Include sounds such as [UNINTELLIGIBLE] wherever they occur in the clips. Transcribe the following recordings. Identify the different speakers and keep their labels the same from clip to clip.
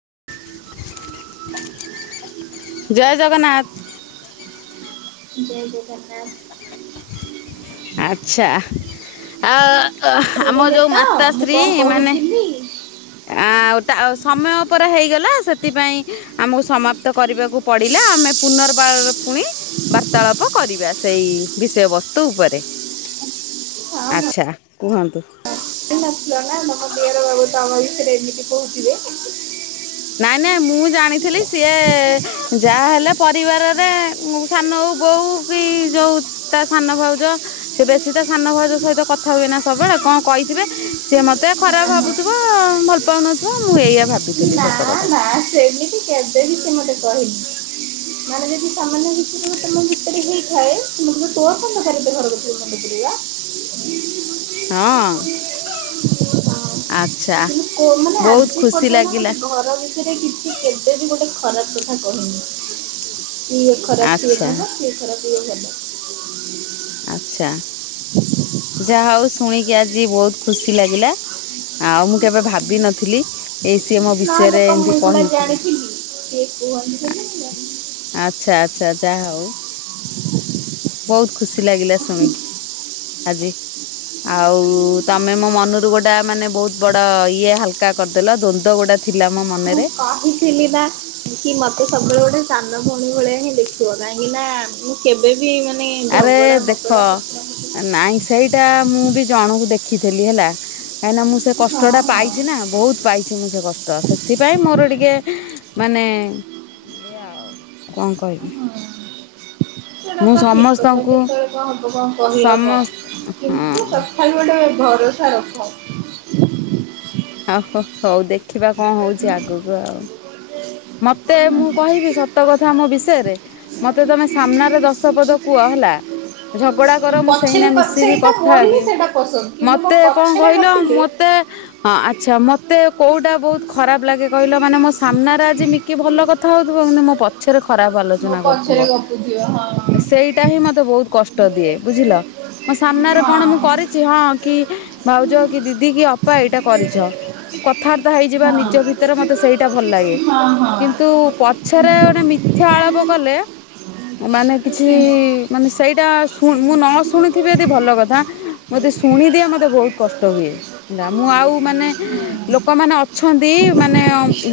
Speaker 1: [INAUDIBLE] ଜୟ ଜଗନ୍ନାଥ।
Speaker 2: ଜୟ ଜଗନ୍ନାଥ।
Speaker 1: ଆଚ୍ଛା ଆ ହ ଆମ
Speaker 2: ଶୁଣିଲେ
Speaker 1: ଯୋଉ
Speaker 2: ତ
Speaker 1: ମାତା
Speaker 2: ମୁଁ
Speaker 1: ଶ୍ରୀ
Speaker 2: କଣ
Speaker 1: ମାନେ
Speaker 2: କହୁଥିଲି ହଁ
Speaker 1: ଆଉ ତାଉ ସମୟ ପରା ହେଇଗଲା ସେଥିପାଇଁ ଆମକୁ ସମାପ୍ତ କରିବାକୁ କୁ ପଡ଼ିଲା ଆମେ ପୁନର୍ବାର ପୁଣି ବାର୍ତ୍ତାଳାପ କରିବା ସେଇ ବିଷୟବସ୍ତୁ ଉପରେ।
Speaker 2: ହଁ
Speaker 1: ଆଚ୍ଛା କୁହନ୍ତୁ?
Speaker 2: [UNINTELLIGIBLE] [UNINTELLIGIBLE]
Speaker 1: ନାଇଁ ନାଇଁ ମୁଁ ଜାଣିଥିଲି ସିଏ ଯାହା ହେଲେ ପରିବାରରେ ସାନ ହଉ ବୋଉ କି ଯୋଉ ତା ସାନ ଭାଉଜ ସେ ବେଶୀ ତା ସାନ ଭାଉଜ ସହିତ କଥା ହୁଏନା ସବୁବେଳେ କଣ କହିଥିବେ? ସିଏ ମତେ ଖରାପ
Speaker 2: ହଁ
Speaker 1: ଭାବୁଥିବ ଭଲ ପାଉନଥିବ ମୁଁ ଏଇଆ ଭାବିଥିଲି
Speaker 2: ନା
Speaker 1: ସତକଥା।
Speaker 2: ନା ସେମିତି କେବେବି ସେ ମତେ କହିନି। ମାନେ ଯଦି ସାମାନ୍ୟ ଭିତରେ ତମ ଭିତରେ ହେଇଥାଏ ସେ ମତେ କହିବେ ତୋର କଣ ଦରକାର ଏତେ ଘରଭିତରକୁ ମୁଣ୍ଡ ପୁରେଇଆ
Speaker 1: ହଁ।
Speaker 2: ହଁ
Speaker 1: ଆଚ୍ଛା
Speaker 2: କିନ୍ତୁ କୋ-
Speaker 1: ବହୁତ ଖୁସି ଲାଗିଲା।
Speaker 2: ସେରେ କିଛି କେବେ ବି ଗୋଟେ ଖରାପ୍ କଥା କହିନି ଇଏ ଖରାପ୍ ସିଏ
Speaker 1: ଆଚ୍ଛା
Speaker 2: ଭଲ ସିଏ ଖରାପ୍ ଇଏ ଭଲ।
Speaker 1: ଆଚ୍ଛା ଯାହା ହଉ ଶୁଣିକି ଆଜି ବହୁତ ଖୁସି ଲାଗିଲା। ଆଉ ମୁଁ କେବେ ଭାବିିନଥିଲି ଏଇ ସିଏ ମୋ
Speaker 2: ନହେଲେ
Speaker 1: ବିଷୟରେ
Speaker 2: କଣ ମୁଁ
Speaker 1: ଏମିତି
Speaker 2: ଏଗୁଡା
Speaker 1: କହିଥିବେ।
Speaker 2: ଜାଣିଥିଲି ସିଏ କୁହନ୍ତି ନା
Speaker 1: ଆଚ୍ଛା ଆଚ୍ଛା ଯାହା ହଉ। ବହୁତ ଖୁସି ଲାଗିଲା ଶୁଣିକି ଆଜି ଆଉ ତମେ ମୋ ମନରୁ ଗୋଟା ମାନେ ବହୁତ ବଡ଼ ଇଏ ହାଲକା କରିଦେଲ ଦ୍ୱନ୍ଦ ଗୁଟା ଥିଲା ମୋ
Speaker 2: ମୁଁ
Speaker 1: ମନେରେ
Speaker 2: କହିଥିଲି ନା କି ମତେ ସବୁବେଳେ ଗୋଟେ ସାନ ଭଉଣୀ ଭଳିଆ ହିଁ ଦେଖିବ କାହିଁକି ନା କେବେ ବି ମାନେ
Speaker 1: ଆରେ
Speaker 2: ଝଗଡ଼ା
Speaker 1: ଦେଖ
Speaker 2: ମଗଡ଼ା ସେଥିପାଇଁ
Speaker 1: ନାଇଁ ସେଇଟା ମୁଁ ବି ଜଣକୁ ଦେଖିଥିଲି ହେଲା। କାହିଁକିନା ମୁଁ ସେ
Speaker 2: ହଁ
Speaker 1: କଷ୍ଟଟା
Speaker 2: ହଁ।
Speaker 1: ପାଇଛି ନା ବହୁତ ପାଇଛି ମୁଁ ସେ କଷ୍ଟ ସେଥିପାଇଁ ମୋର ଟିକେ ମାନେ ଏଇଆ ଆଉ କଣ କହିବି?
Speaker 2: ସେଇଟା
Speaker 1: ମୁଁ
Speaker 2: ତ ଠିକ୍ କଥା
Speaker 1: ସମସ୍ତଙ୍କୁ
Speaker 2: କେତେବେଳେ କଣ ହବ କଣ କହିହବ
Speaker 1: ସମସ୍ତ
Speaker 2: କିନ୍ତୁ
Speaker 1: ହଁ
Speaker 2: ସ ଖାଲି ଗୋଟେ ଭରସା ରଖ।
Speaker 1: ଆଉ ହୋ ହଉ ଦେଖିବା କଣ ହଉଛି ଆଗୁକୁ ଆଉ। ମତେ ମୁଁ କହିବି ସତ କଥା ମୋ ବିଷୟରେ ମୋତେ ତୁମେ ସାମ୍ନାରେ ଦଶ ପଦ କୁହ ହେଲା। ଝଗଡା କର ମୁଁ
Speaker 2: ପଛରେ
Speaker 1: ସେଇନା
Speaker 2: କ
Speaker 1: ମିଶିବି
Speaker 2: ସେଇଟା
Speaker 1: କଥା
Speaker 2: ମୋର ହିଁ
Speaker 1: ହେବି
Speaker 2: ସେଇଟା ପସନ୍ଦ କିନ୍ତୁ ମୋ
Speaker 1: ମତେ କଣ
Speaker 2: ପଛରେ
Speaker 1: କହିଲ
Speaker 2: ଗପିଲେ
Speaker 1: ମତେ ହଁ ଆଚ୍ଛା ମତେ କୋଉଟା ବୋହୁତ ଖରାପ ଲାଗେ କହିଲ ମାନେ ମୋ ସାମ୍ନାରେ ଯେ ମିକେ ଭଲ କଥା ହୋଉଥିବ କିନ୍ତୁ ମୋ ପଛରେ ଖରାପ
Speaker 2: ମୋ
Speaker 1: ଆଲୋଚନା କରୁଥିବ।
Speaker 2: ପଛରେ ଗପୁଥିବ ହଁ।
Speaker 1: ସେଇଟା ହିଁ ମତେ ହୋହୁତ କଷ୍ଟ ଦିଏ ବୁଝିଲ ମୋ ସାମ୍ନାରେ କଣ ମୁଁ କରିଚି ହଁ କି ଭାଉଜ କି ଦିଦି କି ଅପା ଏଇଟା କରିଛ। କଥାବାର୍ତ୍ତା ହେଇଯିବା ନିଜ ଭିତରେ ମତେ ସେଇଟା ଭଲ ଲାଗେ। କିନ୍ତୁ ପଛରେ
Speaker 2: ହୁଁ
Speaker 1: ଗୋଟେ ମିଥ୍ୟା ଆଳପ କଲେ ମାନେ କିଛି ମାନେ ସେଇଟା ସୁ ମୁଁ ନ ଶୁଣିଥିବି ଯଦି ଭଲ କଥା ମତେ ଶୁଣିଦିଏ ମତେ ବୋହୁତ କଷ୍ଟ ହୁଏ। ନା ମୁଁ ଆଉ ମାନେ
Speaker 2: ହୁଁ।
Speaker 1: ଲୋକମାନେ ଅଛନ୍ତି
Speaker 2: ହଁ
Speaker 1: ମାନେ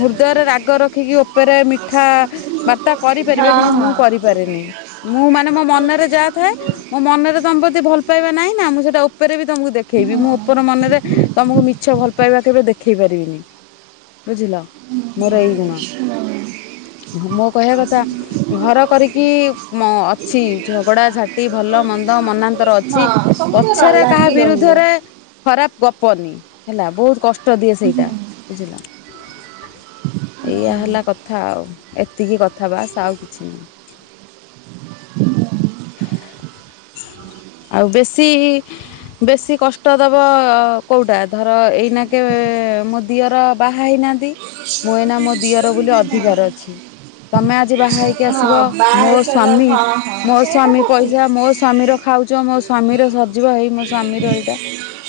Speaker 1: ହୃଦୟରେ ରାଗ ର ରଖିକି ଉପରେ ମିଠା ବାର୍ତ୍ତା କରିପାରିବେ
Speaker 2: ହଁ
Speaker 1: କିନ୍ତୁ ମୁଁ କରିପାରେନି। ମୁଁ ମାନେ ମୋ ମନରେ ଯାହା ଥାଏ। ମୋ ମନରେ ତମ ପ୍ରତି ଭଲ ପାଇବା ନାଇଁ ନା ମୁଁ ସେଟା ଉପରେ ବି ତମକୁ ଦେଖେଇବି
Speaker 2: ହଁ।
Speaker 1: ମୁଁ ଉପର ମନରେ ତମକୁ ମିଛ ଭଲ ଭଲ ପାଇବା କେବେ ଦେଖେଇ ପାରିବିନି ବୁଝିଲ
Speaker 2: ହୁଁ
Speaker 1: ମୋର
Speaker 2: ହଁ
Speaker 1: ଏଇ ଗୁଣ। ମୋ କହିବା କଥା। ଘର କରିକି ଅଛି ଝଗଡା ଝାଟି ଭଲ ମନ୍ଦ ମନାନ୍ତର ଅଛି।
Speaker 2: ସବୁବେଳେ
Speaker 1: ପଛରେ କାହା
Speaker 2: ଲାଗି ରହିବ।
Speaker 1: ବିରୁଦ୍ଧରେ ଖରାପ ଗପନି ହେଲା ବୋହୁତ କଷ୍ଟ ଦିଏ
Speaker 2: ହୁଁ
Speaker 1: ସେଇଟା
Speaker 2: ହଁ।
Speaker 1: ବୁଝିଲ। ଏଇଆ ହେଲା କଥା ଆଉ ଏତିକି କଥା ବାସ୍ ଆଉ କିଛି ନୁହଁ। ଆଉ ବେଶୀ ବେଶୀ କଷ୍ଟ ଦବ କୋଉଟା ଧର ଏଇନା କେ ମୁ ଦିଅର ବାହା ହେଇନାହାନ୍ତି ମୁଁ ଏଇନା ମୋ ଦିଅର ବୋଲି ଅଧିକାର ଅଛି। ତମେ ଆଜି ବାହା ହେଇକି ଆସିବ
Speaker 2: ହଁ ବାହା
Speaker 1: ମୋ
Speaker 2: ହେଇସାରିଲା
Speaker 1: ସ୍ଵାମୀ
Speaker 2: ହଁ ହଁ
Speaker 1: ମୋ
Speaker 2: ସେଇଟା
Speaker 1: ସ୍ଵାମୀ
Speaker 2: ତ ଠିକ୍।
Speaker 1: ପଇସା ମୋ ସ୍ୱାମୀର ଖାଉଚ ମୋ ସ୍ଵାମୀର ସ ଯିବ ହେଇ ମୋ ସ୍ଵାମୀ ର ଏଇଟା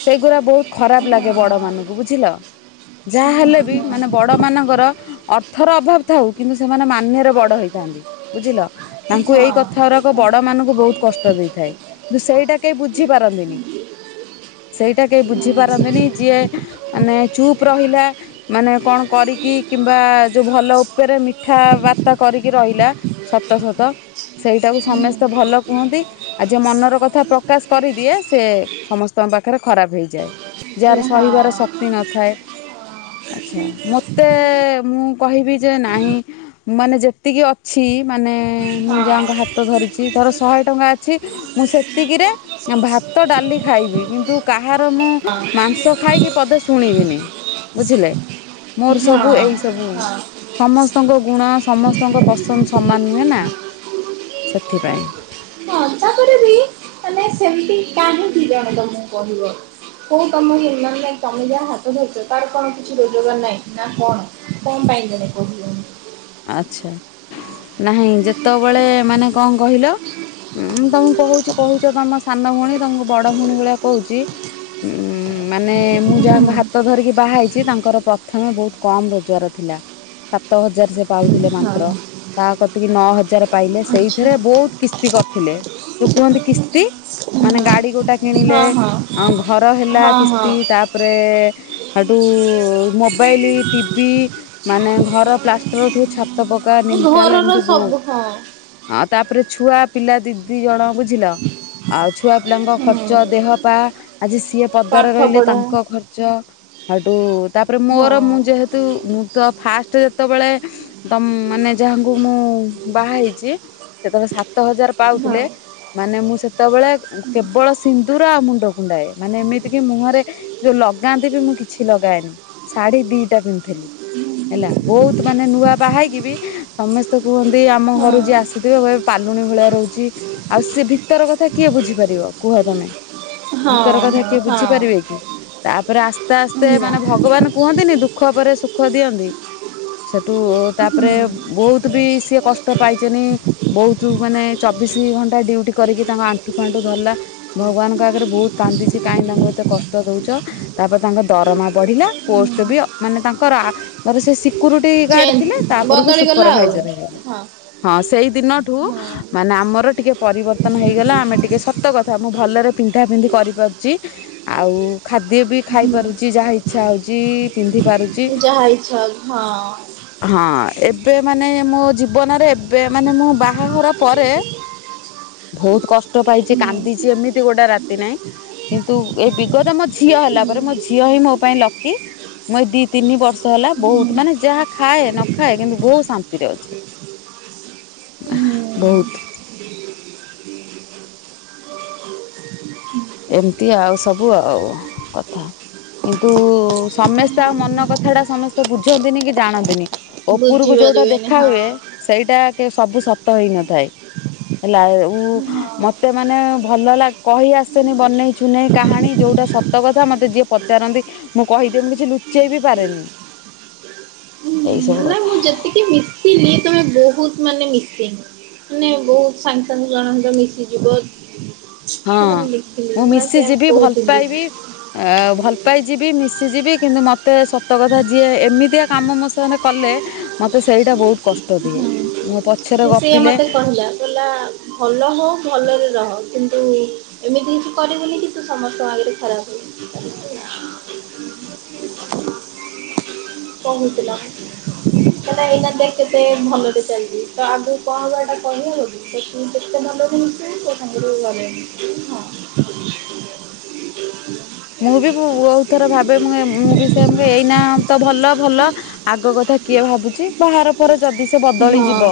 Speaker 1: ସେଇଗୁଡା ବୋହୁତ
Speaker 2: ହଁ
Speaker 1: ଖରାପ
Speaker 2: ହଁ
Speaker 1: ଲାଗେ ବଡ
Speaker 2: ହଁ।
Speaker 1: ମାନଙ୍କୁ ବୁଝିଲ। ଯାହା
Speaker 2: ହଁ ହଁ
Speaker 1: ହେଲେ
Speaker 2: ହଁ
Speaker 1: ବି
Speaker 2: ହଁ।
Speaker 1: ମାନେ ବଡ ମାନଙ୍କର ଅଥ ଅଥର ଅଭାବ ଥାଉ କିନ୍ତୁ ସେମାନେ ମାନ୍ୟରେ ବଡ ହେଇଥାନ୍ତି ବୁଝିଲ ତାଙ୍କୁ
Speaker 2: ହଁ
Speaker 1: ଏଇ କଥା ଥରକ ବଡ଼ମାନାନଙ୍କୁ ବୋହୁତ କଷ୍ଟ ଦେଇଥାଏ କିନ୍ତୁ ସେଇଟା କେହି ବୁଝିପାରନ୍ତିନି। ସେଇଟା କେହି ବୁଝିପାରନ୍ତିନି ଯିଏ ମାନେ ଚୁପ୍ ରହିଲା ମାନେ କଣ କରିକି କିମ୍ବା ଯୋଉ ଭଲ ଉପରେ ମିଠା ବାାର୍ତ୍ତା କରିକି ରହିଲା ସତ ସତ ସେଇଟାକୁ ସମସ୍ତେ ଭଲ କୁହନ୍ତି। ଆ ଯିଏ ମନର କଥା ପ୍ରକାଶ କରିଦିଏ ସେ ସମସ୍ତଙ୍କ ପାଖରେ ଖରାପ ହେଇଯାଏ। ଯାହାର ସହିବାର ଶକ୍ତି ନଥାଏ। ଆଛା ମତେ ମୁଁ କହିବି ଯେ ନାହିଁ ମାନେ ଯେତିକି ଅଛି ମାନେ ମୁଁ ଯାଣ ହାତ ଧରିଚି ଧର ଶହେ ଟଙ୍କା ଅଛି ମୁଁ ସେତିକିରେ ଭାତ, ଡାଲି ଖାଇବି କିନ୍ତୁ କାହାର ମୁଁ ମାଂସ ଖାଇକି ପଦେ ଶୁଣିବିନି। ବୁଝିଲେ ମୋର ସବୁ ଏଇ ସବୁ
Speaker 2: ହଁ
Speaker 1: ସମସ୍ତଙ୍କ ଗୁଣ ସମସ୍ତଙ୍କ ପସନ୍ଦ ସମାନ ନୁହେଁ ନା। ସେଥିପାଇଁ।
Speaker 2: ପଦ କରେ ବି ମାନେ ସେମିତି କାହିଁ ଜଣେ ତମକୁ କହିବ। ବୋଉ ତମ ନିର୍ମାଣ ନାହିଁ ତମେ ଯା ହାତ ଧରିଚ ତାରେ କଣ କିଛି ରୋଜଗାର ନାହିଁ ନା କଣ? କଁ ପାଇଁ ଜଣେ କହିଲେ।
Speaker 1: ଆଛା ନାହିଁ ଯେତେବେଳେ ମାନେ କଁ କହିଲ? ହୁଁଁ ତମକୁ କହୁଛି କହୁଛ ତମ ସାନ ଭଉଣୀ ତମକୁ ବଡ ଭଉଣୀ ଭଳିଆ କହୁଛି। ଉଁ ମାନେ ମୁଁ ଯାହାଙ୍କ ହାତ ଧରିକି ବାହା ହେଇଛି ତାଙ୍କର ପ୍ରଥମେ ବହୁତ କମ ରୋଜଗାର ଥିଲା। ସାତ ହଜାର ସେ ପାଉଥିଲେ
Speaker 2: ହଁ
Speaker 1: ମାତ୍ର। ତା କତିକି ନଅ ହଜାର ପାଇଲେ
Speaker 2: ଆଚ୍ଛା।
Speaker 1: ସେଇଥିରେ ବହୁତ କିସ୍ତି କରିଥିଲେ। ତୋ କୁହନ୍ତି କିସ୍ତି
Speaker 2: ହଁ
Speaker 1: ମାନେ ଗାଡି ଗୋ ଟା କିଣିଲେ
Speaker 2: ହଁ ହଁ
Speaker 1: ଆଉ ଘର ହେଲା
Speaker 2: ହଁ
Speaker 1: କିସ୍ତି ତା ତାପରେ ହେଠୁ ମୋବାଇଲ ଟି ଭି ମାନେ ଘର ପ୍ଲାଷ୍ଟ ପରଠୁ ଛାତ ପକା
Speaker 2: ହଁ
Speaker 1: ନିମଟିଲ
Speaker 2: ଘରର
Speaker 1: ଏମିତି ବହୁତ।
Speaker 2: ସବୁ ହଁ।
Speaker 1: ଅଁ ତାପରେ ଛୁଆ ପିଲା ଦି ଦି ଜଣ ବୁଝିଲ? ଆଉ ଛୁଆ ପିଲାଙ୍କ ଖର୍ଚ୍ଚ
Speaker 2: ହୁଁ
Speaker 1: ଦେହ ପା ଆଜି ସିଏ ପଦାରେ
Speaker 2: ପାଠ
Speaker 1: ରହିଲେ
Speaker 2: ପଢା
Speaker 1: ତାଙ୍କ ଖର୍ଚ୍ଚ। ହେଠୁ ତାପରେ ମୋର ମୁଁ
Speaker 2: ହଁ।
Speaker 1: ଯେହେତୁ ମୁଁ ତ ଫାଷ୍ଟ ଯେତେବେଳେ ତମ ମାନେ ଯାହାଙ୍କୁ ମୁଁ ବାହାହେଇଚି ସେତେବେଳେ ସାତ ହଜାର ପାଉଥିଲେ।
Speaker 2: ହଁ।
Speaker 1: ମାନେ ମୁଁ ସେତେବେଳେ କେବଳ ସିନ୍ଦୁର ଆଉ ମୁଣ୍ଡ କୁଣ୍ଡାଏ। ମାନେ ଏମିତିକି ମୁହଁରେ ଯୋଉ ଲଗାନ୍ତି ବି ମୁଁ କିଛି ଲଗାଏନି। ଶାଢୀ ଦିଟା ପିନ୍ଧିଥିଲି ହେଲା ବହୁତ ମାନେ ନୂଆ ବା ହେଇକି ବି ସମସ୍ତେ କୁହନ୍ତି ଆମ
Speaker 2: ହଁ
Speaker 1: ଘରୁ ଯିଏ ଆସିଥିବେ କହିବେ ପାଲୁଣି ଭଳିଆ ରହୁଛି। ଆଉ ସେ ଭିତର କଥା କିଏ ବୁଝିପାରିବ କୁହ ତମେ? ଭିତର
Speaker 2: ହଁ
Speaker 1: କଥା କିଏ
Speaker 2: ହଁ
Speaker 1: ବୁଝିପାରିବେ କି? ତାପରେ ଆସ୍ତେ
Speaker 2: ହଁ
Speaker 1: ଆସ୍ତେ
Speaker 2: ନା
Speaker 1: ମାନେ ଭଗବାନ କୁହନ୍ତିନି ଦୁଃଖ ପରେ ସୁଖ ଦିଅନ୍ତି। ସେଠୁ
Speaker 2: ହୁଁ।
Speaker 1: ତାପରେ ବହୁତ ବି ସିଏ କଷ୍ଟ ପାଇଚନ୍ତି। ବହୁତ୍ ମାନେ ଚବିଶି ଘଣ୍ଟା ଡ୍ୟୁଟି କରିକି ତାଙ୍କ ଆଣ୍ଠୁ ଫାଣ୍ଠୁ ଧରିଲା। ଭଗବାନ୍ ଙ୍କ ଆଗରେ ବୋହୁତ୍ କାନ୍ଦିଚି କାହିଁକି ତାଙ୍କୁ ଏତେ କଷ୍ଟ ଦୋଉଚ। ତାପରେ ତାଙ୍କ ଦରମା ବଢ଼ିଲା ପୋଷ୍ଟ୍ ବି ଅ ମାନେ ତାଙ୍କର ଆ ଧର ସେ ଶି ସିକ୍ୟୁରିଟି ଗାର୍ଡ
Speaker 2: ଚେଞ୍ଜ
Speaker 1: ଥିଲେ। ତା ପରକୁ
Speaker 2: ବଦଳିଗଲା
Speaker 1: ସୁପର୍
Speaker 2: ଆଉ
Speaker 1: ଭାଇଜର୍ ହେଇଗଲେ।
Speaker 2: ହଁ
Speaker 1: ହଁ ସେଇ ଦିନଠୁ
Speaker 2: ହଁ
Speaker 1: ମାନେ ଆମର ଟିକେ ପରିବର୍ତ୍ତନ ହେଇଗଲା। ଆମେ ଟିକେ ସତ କଥା ମୁଁ ଭଲରେ ପିନ୍ଧା ପିନ୍ଧି କରି ପାରୁଚି। ଆଉ ଖାଦ୍ୟ ବି ଖାଇ
Speaker 2: ହୁଁ।
Speaker 1: ପାରୁଚି। ଯାହା ଇଚ୍ଛା ହୋଉଚି ପିନ୍ଧି ପାରୁଚି।
Speaker 2: ଯାହା ଇଚ୍ଛା ହୋଉଛି ହଁ।
Speaker 1: ହଁ ଏବେ ମାନେ ମୋ ଜୀବନରେ ଏବେ ମାନେ ମୋ ବାହାଘର ପରେ ଭୋହୁତ୍ କଷ୍ଟ ପାଇଚି
Speaker 2: ହୁଁ
Speaker 1: କାନ୍ଦିଚି ଏମିତି ଗୋଟାଏ ରାତି ତି ନାହିଁ। କିନ୍ତୁ ଏ ବିଗତ ମୋ ଝିଅ ହେଲା ପରେ ମୋ ଝିଅ ହିଁ ମୋ ପାଇଁ ଲକି। ମୁଁ ଏଇ ଦି ତିନି ବର୍ଷ ହେଲା
Speaker 2: ହୁଁ
Speaker 1: ବୋହୁ ଯାହା ଖାଏ ନଖାଏ କିନ୍ତୁ ବୋହୁତ୍ ଶାନ୍ତିରେ ଅଛି
Speaker 2: ହୁଁ
Speaker 1: ବୋହୁତ୍।
Speaker 2: [UNINTELLIGIBLE]
Speaker 1: ଏମିତି ଆଉ ସବୁ ଆଉ କଥା। କିନ୍ତୁ ସମେସ୍ତେ ଆଉ ମନ କଥାଟା ସମେସ୍ତେ ବୁଝନ୍ତିନି କି ଜାଣନ୍ତିନି। ଓପୁରୁକୁ ଯୋଉଟା
Speaker 2: ବୁଝିପାରିବେନି
Speaker 1: ଦେଖା
Speaker 2: ହଁ ହଁ
Speaker 1: ହୁଏ। ସେଇଟା କେବେ ସବୁ ସତ ହୋଇ ନଥାଏ। ହେଲା ଏ
Speaker 2: ହଁ।
Speaker 1: ମତେ ମାନେ ଭଲ ଲା କହି ଆସୁନି ବନେଇ ଚୁନେଇ କାହାଣୀ ଯୋଉଟା ସତ କଥା ମୋତେ ଯିଏ ପ ପଚାରନ୍ତି ମୁଁ କହି ଦିଏ ମୁଁ କିଛି ଲୁଚେଇ ବି ପାରେନି ଏଇ ସବୁ
Speaker 2: ନାଇଁ ମୁଁ
Speaker 1: କଥା।
Speaker 2: ଯେତିକି ମିସିଲି ତମେ ବୋହୁତ୍ ମାନେ ମିଶିଙ୍ଗ। ମାନେ ବୋହୁତ୍ ସାଙ୍ଗେ ସାଙ୍ଗେ ଜଣଙ୍କ ସହିତ ମିଶି ଯିବ।
Speaker 1: ହଁ ମୁଁ ମିଶି ଯିବି, ଭଲ୍
Speaker 2: କହୁଥିଲି
Speaker 1: ପାଇବି। ଆ ଭଲ୍ ପାଇ ଯିବି, ମିଶିଯିବି କିନ୍ତୁ ମତେ ସତ କଥା ଯିଏ ଏମିତିଆ କାମ ମୋ ସାଙ୍ଗରେ କଲେ, ମତେ ସେଇଟା ବୋହୁତ୍ କଷ୍ଟ ଦିଏ,
Speaker 2: ହୁଁ
Speaker 1: ମୋ ପଛରେ ଗପିଲେ
Speaker 2: ହେଲା ଭଲ ହୋଉ ଭଲରେ ରହ କିନ୍ତୁ ଏମିତି କିଛି କରିବୁନି କି ତୁ ସମସ୍ତଙ୍କ ଆଗେରେ ଖରାପ୍ ହେଇ କଁ ହେଇ ଥିଲା? ମାନେ ଏଇନା ଦେଖ୍ କେତେ ଭଲରେ ଚାଲଚି, ତ ଆଗୁକୁ କଣ ହବ ହେଟା କହିହବ କି? [UNINTELLIGIBLE] ଯେତେ ଭଲ ରେ ମିଶିବୁ, ତୋ ସାଙ୍ଗରେ ବି ଭଲରେ ମିସିବୁ, ହଁ
Speaker 1: ମୁଁ ବି ଭୋ ବୋହୁତ୍ ଥର ଭାବେ ମୁଁ ଏ ମୁଁ ବି ସେମ୍ ଏଇନା ତ ଭଲ। ଭଲ, ଆଗ କଥା କିଏ ଭାବୁଚି, ବାହାଘର ପରେ ଯଦି ସେ ବଦଳି
Speaker 2: ହଁ
Speaker 1: ଯିବ।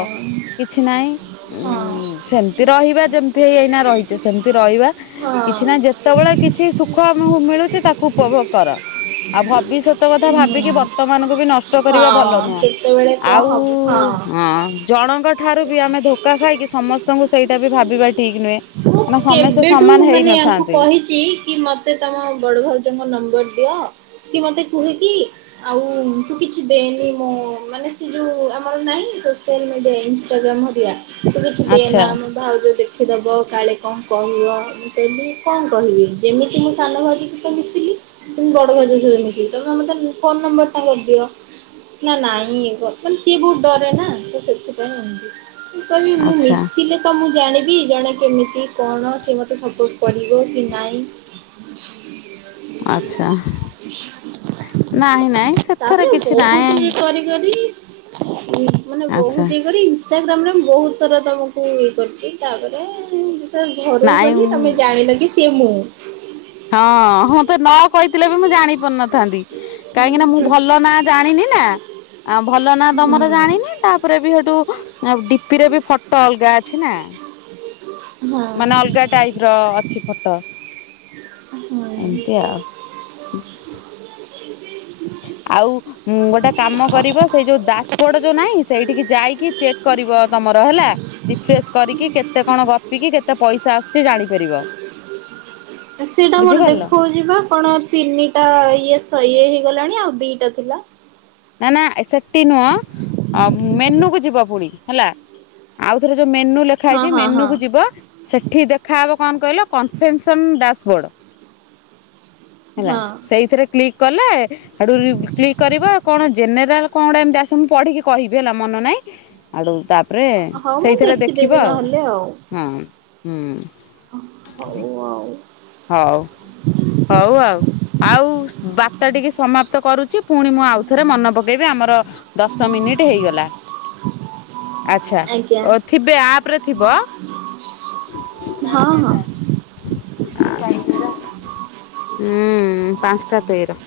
Speaker 1: କିଛି ନାଇଁ, ଉଁ
Speaker 2: ହଁ
Speaker 1: ସେମିତି ରହିବା ଯେମିତି ଏଇ ଏଇନା ରହିଛେ ସେମିତି ରହିବା। କିଛି ନାଇଁ
Speaker 2: ହଁ
Speaker 1: ଯେତେବେଳେ କିଛି ସୁଖ ଆମକୁ ମିଳୁଚି ତାକୁ ଉପଭୋଗ କର। ଆଉ ଭବିଷ୍ୟତ କଥା ଭାବିକି
Speaker 2: ହୁଁ
Speaker 1: ବର୍ତମାନକୁ ବି ନଷ୍ଟ କରିବା ଭଲ
Speaker 2: ହଁ
Speaker 1: ନୁହଁ।
Speaker 2: କେତେବେଳେ କଣ
Speaker 1: ଆଉ
Speaker 2: ହବ
Speaker 1: ହଁ। ଜଣଙ୍କ ଠାରୁ ବି ଆମେ ଧୋକା ଖାଇକି ସମସ୍ତଙ୍କୁ ସେଇଟା ବି ଭାବି ବା
Speaker 2: ମୁଁ କେବେଠୁ ମାନେ ୟାଙ୍କୁ
Speaker 1: ହେଇନଥାନ୍ତି
Speaker 2: କହିଚି କି ମ ମତେ ତମ ବଡ଼ ଭାଉଜଙ୍କ ନମ୍ବର ଦିଅ, ସେ ମତେ କୁହେ କି ଆଉ ତୁ କିଛି ଦେନି ମୋ ମାନେ ସେ ଯୋଉ ଆମର ନାଇଁ ସୋସିଆଲ୍ ମିଡ଼ିଆରେ ଇନଷ୍ଟାଗ୍ରାମ୍ ହେରିଆ, ତୁ କିଛି
Speaker 1: ଆଚ୍ଛା
Speaker 2: ଦେନା ମୋ ଭାଉଜ ଦେଖି ଦବ। କାଳେ କଁ କହିବ, ମୁଁ କହିଲି କଁ କହିବେ, ଯେମିତି ମୁଁ ସାନ ଭାଉଜ ସହିତ ମିଶିଲି ସେମିତି ବଡ଼ ଭାଉଜ ସହିତ ମିଶିବି, ତମେ ମତେ ଫୋନ୍ ନମ୍ବର ଟା ଆଗେ ଦିଅ। ନା ନାଇଁ ତ ମାନେ ସିଏ ବୋହୁତ୍ ଡ଼ରେ ନା ତ ସେଥିପାଇଁ ଏମତି। ମୁଁ କହିବି ମୁଁ
Speaker 1: ଆଚ୍ଛା
Speaker 2: ମିଶିଲେ ତ ମୁଁ ଜାଣିବି, ଜଣେ କେମିତି କଣ ସେ ମତେ ସପୋର୍ଟ କରିବ କି ନାଇଁ।
Speaker 1: ଆଚ୍ଛା। ନାହିଁ ନାଇଁ ସେଥେରେ କିଛି ନାଇଁ।
Speaker 2: ୟେ ମାନେ
Speaker 1: ଆଚ୍ଛା
Speaker 2: ବୋହୁତ୍ ଇଏ କରି ଇନଷ୍ଟାଗ୍ରାମ୍ ରେ ମୁଁ ବୋହୁତ୍ ଥର ତମକୁ ଇଏ କରିଛି, ତାପରେ ତ ଘରୁ
Speaker 1: ନାଇଁ
Speaker 2: ଗଲି
Speaker 1: ମୁଁ
Speaker 2: ତମେ ଜାଣିଲ କି ସିଏ ମୁଁ।
Speaker 1: ହଁ ହଁ ତୁ ନ କହିଥିଲେ ବି ମୁଁ ଜାଣିପାରିନଥାନ୍ତି କାହିଁକି ନା ମୁଁ
Speaker 2: ହୁଁ
Speaker 1: ଭଲ ନା ଜାଣିନି ନା ଆ ଭଲ ନା
Speaker 2: ହୁଁ
Speaker 1: ତମର
Speaker 2: ହଁ। ହୁଁ।
Speaker 1: ଜାଣିନି ତାପରେ ବି ହେଠୁ ଆଉ ଡିପିରେ ବି ଫଟ ଅଲଗା ଅଛି ନା ମାନେ ଅଲଗା ଟାଇପ୍ ର ଅଛି ଫଟ ଏମତି ଆଉ।
Speaker 2: [UNINTELLIGIBLE]
Speaker 1: ଆଉ। ଉଁ ଗୋଟେ କାମ କରିବ ସେଇ ଯୋଉ ଦାସବୋଡ ଯୋଉ ନାଇଁ ସେଇଠିକି ଯାଇକି ଚେକ୍ କରିବ ତମର ହେଲା। ରିଫ୍ରେଶ କରିକି କେତେ କଣ ଗପିକି କେତେ ପଇସା ଆସୁଛି ଜାଣିପାରିବ।
Speaker 2: [UNINTELLIGIBLE] ସେଇଟା ମୋର
Speaker 1: ବୁଝିପାରିଲ
Speaker 2: ଦେଖଉ ଯିବା କଣ ତିନିଟା ଇଏ ଶ ହେଇଗଲାଣି ଆଉ ଦିଇଟା ଥିଲା।
Speaker 1: ନା ନା ଏ ସେଠଟି ନୁହଁ ମେନୁ କୁ ଯିବ ପୁଣି ହେଲା। ଆଉ ଥରେ ଯୋଉ ମେନୁ ଲେଖା
Speaker 2: ହଁ
Speaker 1: ହେଇଛି
Speaker 2: ହଁ
Speaker 1: ମେନୁ
Speaker 2: ହଁ।
Speaker 1: କୁ ଯିବ। ସେଠି ଦେଖାହେବ କଣ କହିଲ କନଫେନ୍ସନ୍ ଡ୍ୟାାସବୋର୍ଡ଼। ହେଲା
Speaker 2: ହଁ
Speaker 1: ସେଇଥିରେ କ୍ଲିକ୍ କଲେ ହାଡୁ କ୍ଲିକ୍ କରିବ। କଣ ଜେନେରାଲ କଁ ଗୋଟେ ଏମତି ଆସିବ ମୁଁ ପଢିକି କହିବି ହେଲା ମନ ନାଇଁ, ଆଡୁ ତା ତାପରେ
Speaker 2: ହଉ ମୁଁ
Speaker 1: ସେଇଥିରେ ଦେଖିବ
Speaker 2: ଦେଖିଦେବି
Speaker 1: ଆଉ
Speaker 2: ନହେଲେ ଆଉ
Speaker 1: ହଁ ହୁଁ।
Speaker 2: ହଉ ଆଉ
Speaker 1: ହଉ ହଉ ଆଉ ଆଉ ବାତ୍ତା ଟିକି ସମାପ୍ତ କରୁଚି। ପୁଣି ମୁଁ ଆଉଥରେ ମନ ପକେଇବି ଆମର ଦଶ ମିନିଟ୍ ହେଇଗଲା। ଆଛା
Speaker 2: ଆଜ୍ଞା
Speaker 1: ଓ ଥିବେ ଆପରେ ଥିବ। [INAUDIBLE] [INAUDIBLE] ହୁଁ
Speaker 2: ହଁ ହଁ
Speaker 1: ପାଂସଟା ତେର